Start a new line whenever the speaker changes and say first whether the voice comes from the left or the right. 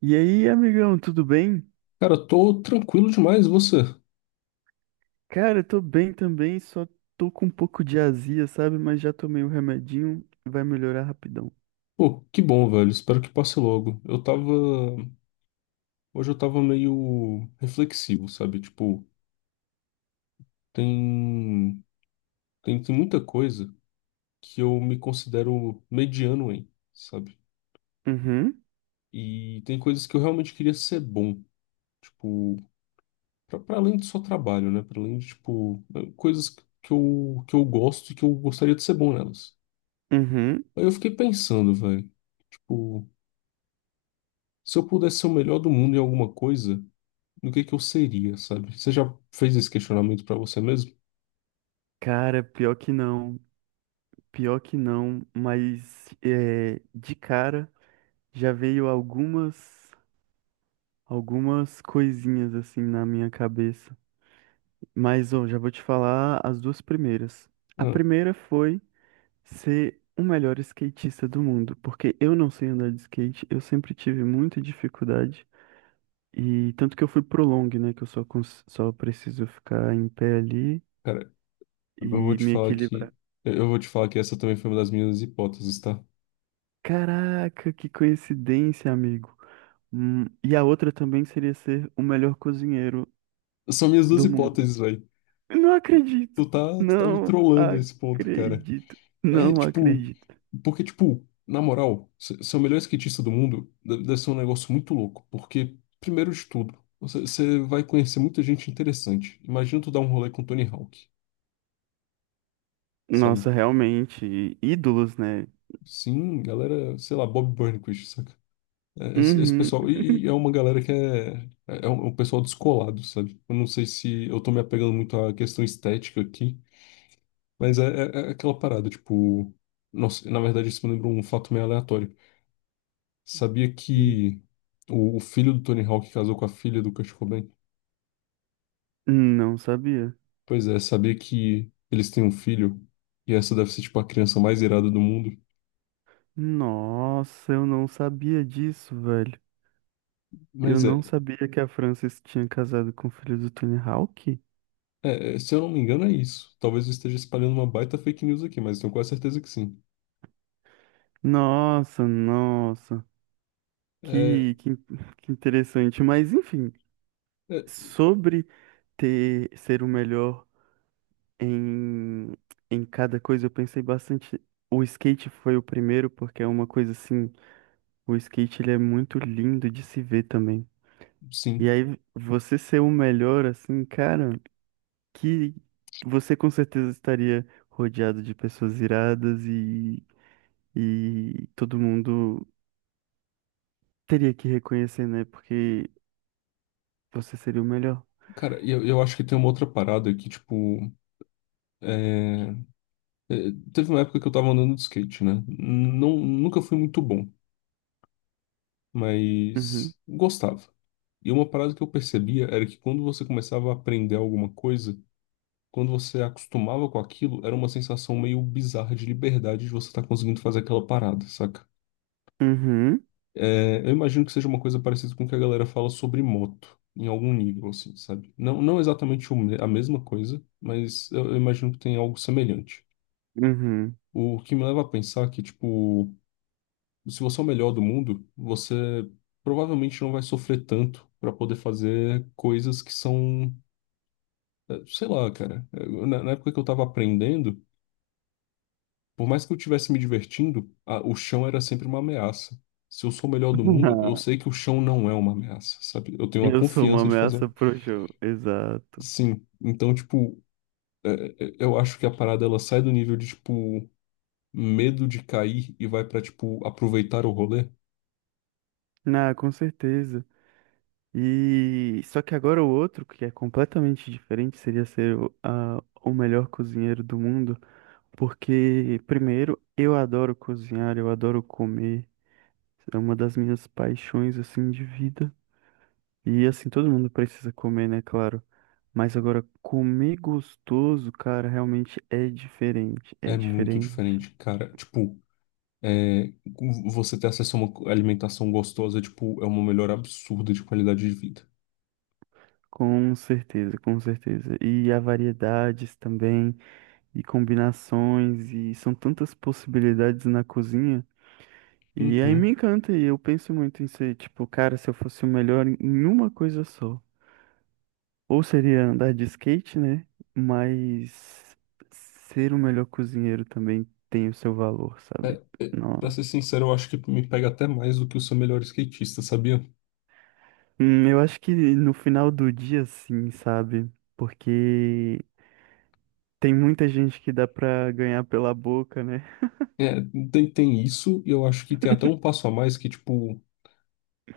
right: E aí, amigão, tudo bem?
left: Cara, eu tô tranquilo demais, e você?
right: Cara, eu tô bem também, só tô com um pouco de azia, sabe? Mas já tomei o remedinho, vai melhorar rapidão.
left: Pô, que bom, velho. Espero que passe logo. Eu tava. Hoje eu tava meio reflexivo, sabe? Tipo, tem. Tem, tem muita coisa que eu me considero mediano em, sabe?
right: Uhum,
left: E tem coisas que eu realmente queria ser bom. Tipo, pra além do só trabalho, né? Pra além de, tipo, coisas que eu gosto e que eu gostaria de ser bom nelas.
right: uhum.
left: Aí eu fiquei pensando, velho. Tipo, se eu pudesse ser o melhor do mundo em alguma coisa, do que é que eu seria, sabe? Você já fez esse questionamento pra você mesmo?
right: Cara, pior que não, mas é, de cara já veio algumas coisinhas assim na minha cabeça. Mas, ó, já vou te falar as duas primeiras. A
left: Ah,
right: primeira foi ser o melhor skatista do mundo, porque eu não sei andar de skate, eu sempre tive muita dificuldade, e tanto que eu fui pro long, né, que eu só, só preciso ficar em pé ali
left: cara, eu vou
right: e
left: te
right: me
left: falar que
right: equilibrar.
left: eu vou te falar que essa também foi uma das minhas hipóteses, tá?
right: Caraca, que coincidência, amigo. E a outra também seria ser o melhor cozinheiro
left: São minhas duas
right: do mundo.
left: hipóteses, velho.
right: Não acredito,
left: Tu tá me
right: não
left: trollando nesse ponto, cara.
right: acredito,
left: É,
right: não
left: tipo,
right: acredito.
left: porque tipo, na moral, ser o melhor skatista do mundo deve ser um negócio muito louco, porque primeiro de tudo, você vai conhecer muita gente interessante. Imagina tu dar um rolê com Tony Hawk,
right: Nossa,
left: sabe?
right: realmente, ídolos, né?
left: Sim, galera, sei lá, Bob Burnquist, saca? É, esse
right: Uhum.
left: pessoal, e é uma galera que é, é um pessoal descolado, sabe? Eu não sei se eu tô me apegando muito à questão estética aqui, mas é, é aquela parada, tipo, nossa, na verdade isso me lembra um fato meio aleatório. Sabia que o filho do Tony Hawk casou com a filha do Kurt Cobain?
right: Não sabia.
left: Pois é, sabia que eles têm um filho, e essa deve ser, tipo, a criança mais irada do mundo.
right: Nossa, eu não sabia disso, velho. Eu
left: Mas
right: não sabia que a Frances tinha casado com o filho do Tony Hawk.
left: se eu não me engano é isso. Talvez eu esteja espalhando uma baita fake news aqui, mas tenho quase certeza que sim.
right: Nossa, nossa.
left: É,
right: Que, que, que interessante. Mas, enfim,
left: é,
right: sobre ser o melhor em, em cada coisa, eu pensei bastante. O skate foi o primeiro, porque é uma coisa assim. O skate, ele é muito lindo de se ver também. E
left: sim.
right: aí, você ser o melhor, assim, cara. Que você com certeza estaria rodeado de pessoas iradas e todo mundo teria que reconhecer, né? Porque você seria o melhor.
left: Cara, eu acho que tem uma outra parada que, tipo, é, é, teve uma época que eu tava andando de skate, né? Não, nunca fui muito bom,
right: Uhum.
left: mas gostava. E uma parada que eu percebia era que quando você começava a aprender alguma coisa, quando você acostumava com aquilo, era uma sensação meio bizarra de liberdade de você estar conseguindo fazer aquela parada, saca?
right: Uhum.
left: É, eu imagino que seja uma coisa parecida com o que a galera fala sobre moto, em algum nível, assim, sabe? Não, não exatamente a mesma coisa, mas eu imagino que tem algo semelhante.
right: Uhum.
left: O que me leva a pensar que, tipo, se você é o melhor do mundo, você provavelmente não vai sofrer tanto para poder fazer coisas que são, sei lá, cara. Na época que eu tava aprendendo, por mais que eu estivesse me divertindo, o chão era sempre uma ameaça. Se eu sou o melhor do mundo, eu sei que o chão não é uma ameaça, sabe? Eu tenho a
right: Eu sou uma
left: confiança de fazer.
right: ameaça
left: Um,
right: pro show. Exato.
left: Sim. Então, tipo, eu acho que a parada ela sai do nível de, tipo, medo de cair e vai pra, tipo, aproveitar o rolê.
right: Ah, com certeza. E só que agora o outro, que é completamente diferente, seria ser o melhor cozinheiro do mundo. Porque, primeiro, eu adoro cozinhar, eu adoro comer. É uma das minhas paixões, assim, de vida. E, assim, todo mundo precisa comer, né? Claro. Mas agora, comer gostoso, cara, realmente é diferente. É
left: É muito
right: diferente.
left: diferente, cara. Tipo, é, você ter acesso a uma alimentação gostosa, tipo, é uma melhora absurda de qualidade de vida.
right: Com certeza, com certeza. E há variedades também, e combinações, e são tantas possibilidades na cozinha. E aí me
left: Uhum.
right: encanta, e eu penso muito em ser, tipo, cara, se eu fosse o melhor em uma coisa só. Ou seria andar de skate, né? Mas ser o melhor cozinheiro também tem o seu valor, sabe?
left: É, pra
right: Nossa.
left: ser sincero, eu acho que me pega até mais do que o seu melhor skatista, sabia?
right: Eu acho que no final do dia, sim, sabe? Porque tem muita gente que dá pra ganhar pela boca, né?
left: É, tem isso, e eu acho que tem até um passo a mais que, tipo,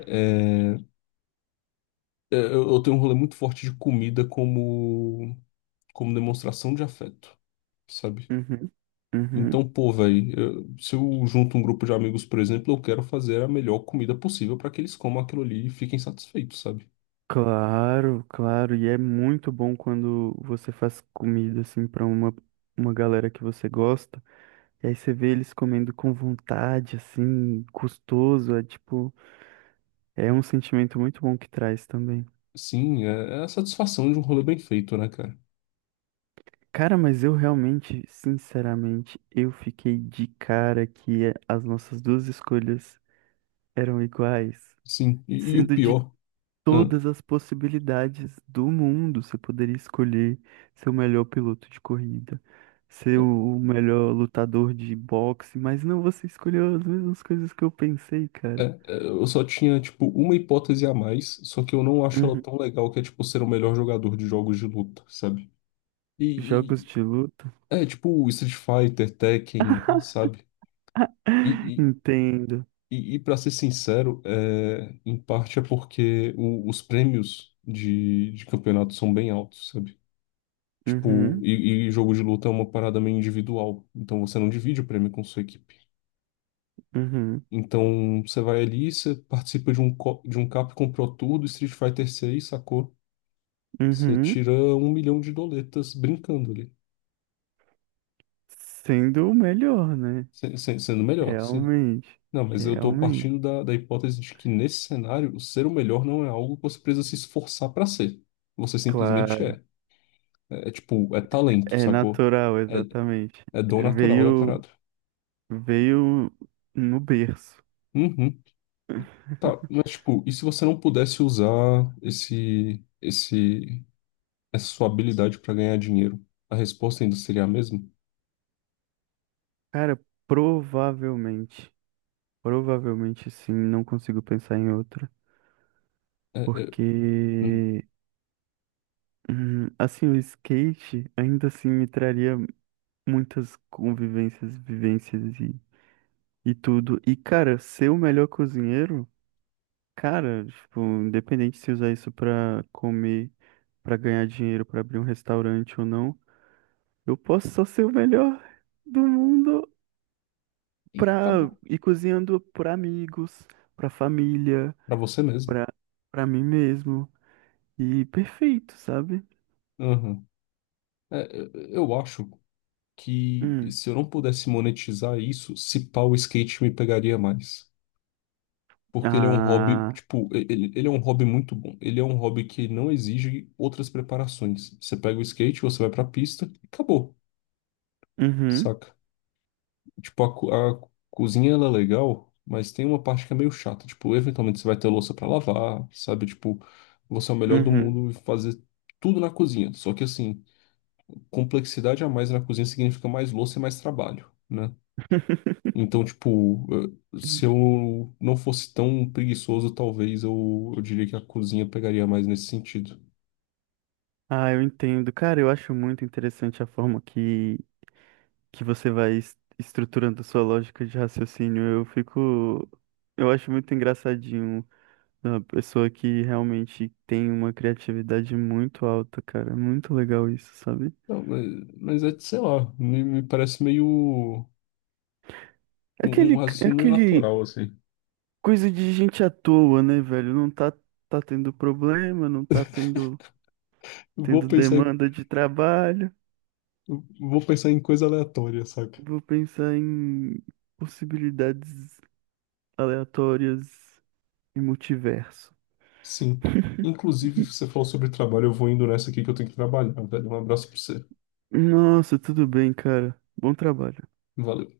left: é, eu tenho um rolê muito forte de comida como, como demonstração de afeto, sabe?
right: Uhum. Uhum.
left: Então, pô, velho, se eu junto um grupo de amigos, por exemplo, eu quero fazer a melhor comida possível para que eles comam aquilo ali e fiquem satisfeitos, sabe?
right: Claro, claro. E é muito bom quando você faz comida, assim, uma galera que você gosta. E aí você vê eles comendo com vontade, assim, custoso. É tipo. É um sentimento muito bom que traz também.
left: Sim, é, é a satisfação de um rolê bem feito, né, cara?
right: Cara, mas eu realmente, sinceramente, eu fiquei de cara que é, as nossas duas escolhas eram iguais,
left: Sim, e o
right: sendo de
left: pior, hã,
right: todas as possibilidades do mundo, você poderia escolher ser o melhor piloto de corrida, ser o melhor lutador de boxe, mas não, você escolheu as mesmas coisas que eu pensei,
left: é,
right: cara.
left: é, eu só tinha, tipo, uma hipótese a mais, só que eu não acho ela
right: Uhum.
left: tão legal, que é, tipo, ser o melhor jogador de jogos de luta, sabe? E,
right: Jogos
left: e-
right: de luta.
left: é, tipo, Street Fighter, Tekken, sabe? e
right: Entendo.
left: Para ser sincero, é, em parte é porque os prêmios de campeonato são bem altos, sabe? Tipo,
right: Uhum,
left: e jogo de luta é uma parada meio individual, então você não divide o prêmio com sua equipe.
right: uhum,
left: Então você vai ali, você participa de um, de um Capcom Pro Tour do Street Fighter 6, sacou? Você
right: uhum.
left: tira um milhão de doletas brincando ali,
right: Sendo o melhor, né?
left: sendo melhor.
right: Realmente.
left: Não, mas eu estou
right: Realmente.
left: partindo da, da hipótese de que nesse cenário, ser o melhor não é algo que você precisa se esforçar para ser. Você simplesmente
right: Claro.
left: é. É, é tipo, é talento,
right: É
left: sacou?
right: natural,
left: É,
right: exatamente.
left: é dom natural da
right: Veio,
left: parada.
right: veio no berço.
left: Uhum. Tá, mas tipo, e se você não pudesse usar essa sua habilidade para ganhar dinheiro? A resposta ainda seria a mesma?
right: Cara, provavelmente, provavelmente sim, não consigo pensar em outra,
left: É, é, hum.
right: porque assim, o skate ainda assim me traria muitas convivências, vivências e tudo. E cara, ser o melhor cozinheiro. Cara, tipo, independente se usar isso pra comer, pra ganhar dinheiro, pra abrir um restaurante ou não, eu posso só ser o melhor do mundo
left: E
right: pra
left: acabou.
right: ir cozinhando pra amigos, pra família,
left: Para você mesmo.
right: pra, pra mim mesmo. E perfeito, sabe?
left: Uhum. É, é, eu acho que
right: Hum.
left: se eu não pudesse monetizar isso, se pá, o skate me pegaria mais. Porque ele é um hobby,
right: Ah.
left: tipo, ele é um hobby muito bom. Ele é um hobby que não exige outras preparações. Você pega o skate, você vai pra pista e acabou,
right: Uhum.
left: saca? Tipo, a cozinha ela é legal, mas tem uma parte que é meio chata. Tipo, eventualmente você vai ter louça pra lavar, sabe? Tipo, você é o melhor do
right: Uhum.
left: mundo e fazer tudo na cozinha. Só que assim, complexidade a mais na cozinha significa mais louça e mais trabalho, né? Então, tipo, se eu não fosse tão preguiçoso, talvez eu diria que a cozinha pegaria mais nesse sentido.
right: Ah, eu entendo. Cara, eu acho muito interessante a forma que você vai estruturando a sua lógica de raciocínio. Eu fico. Eu acho muito engraçadinho uma pessoa que realmente tem uma criatividade muito alta, cara. É muito legal isso, sabe?
left: Não, mas é, sei lá, me parece meio um,
right: É
left: um raciocínio meio
right: Aquele
left: natural, assim.
right: coisa de gente à toa, né, velho? Não tá, tá tendo problema, não tá tendo,
left: Eu Vou
right: tendo
left: pensar em,
right: demanda de trabalho.
left: eu vou pensar em coisa aleatória, saca?
right: Vou pensar em possibilidades aleatórias e multiverso.
left: Sim. Inclusive, você falou sobre trabalho, eu vou indo nessa aqui que eu tenho que trabalhar, velho. Um abraço pra você.
right: Nossa, tudo bem, cara. Bom trabalho.
left: Valeu.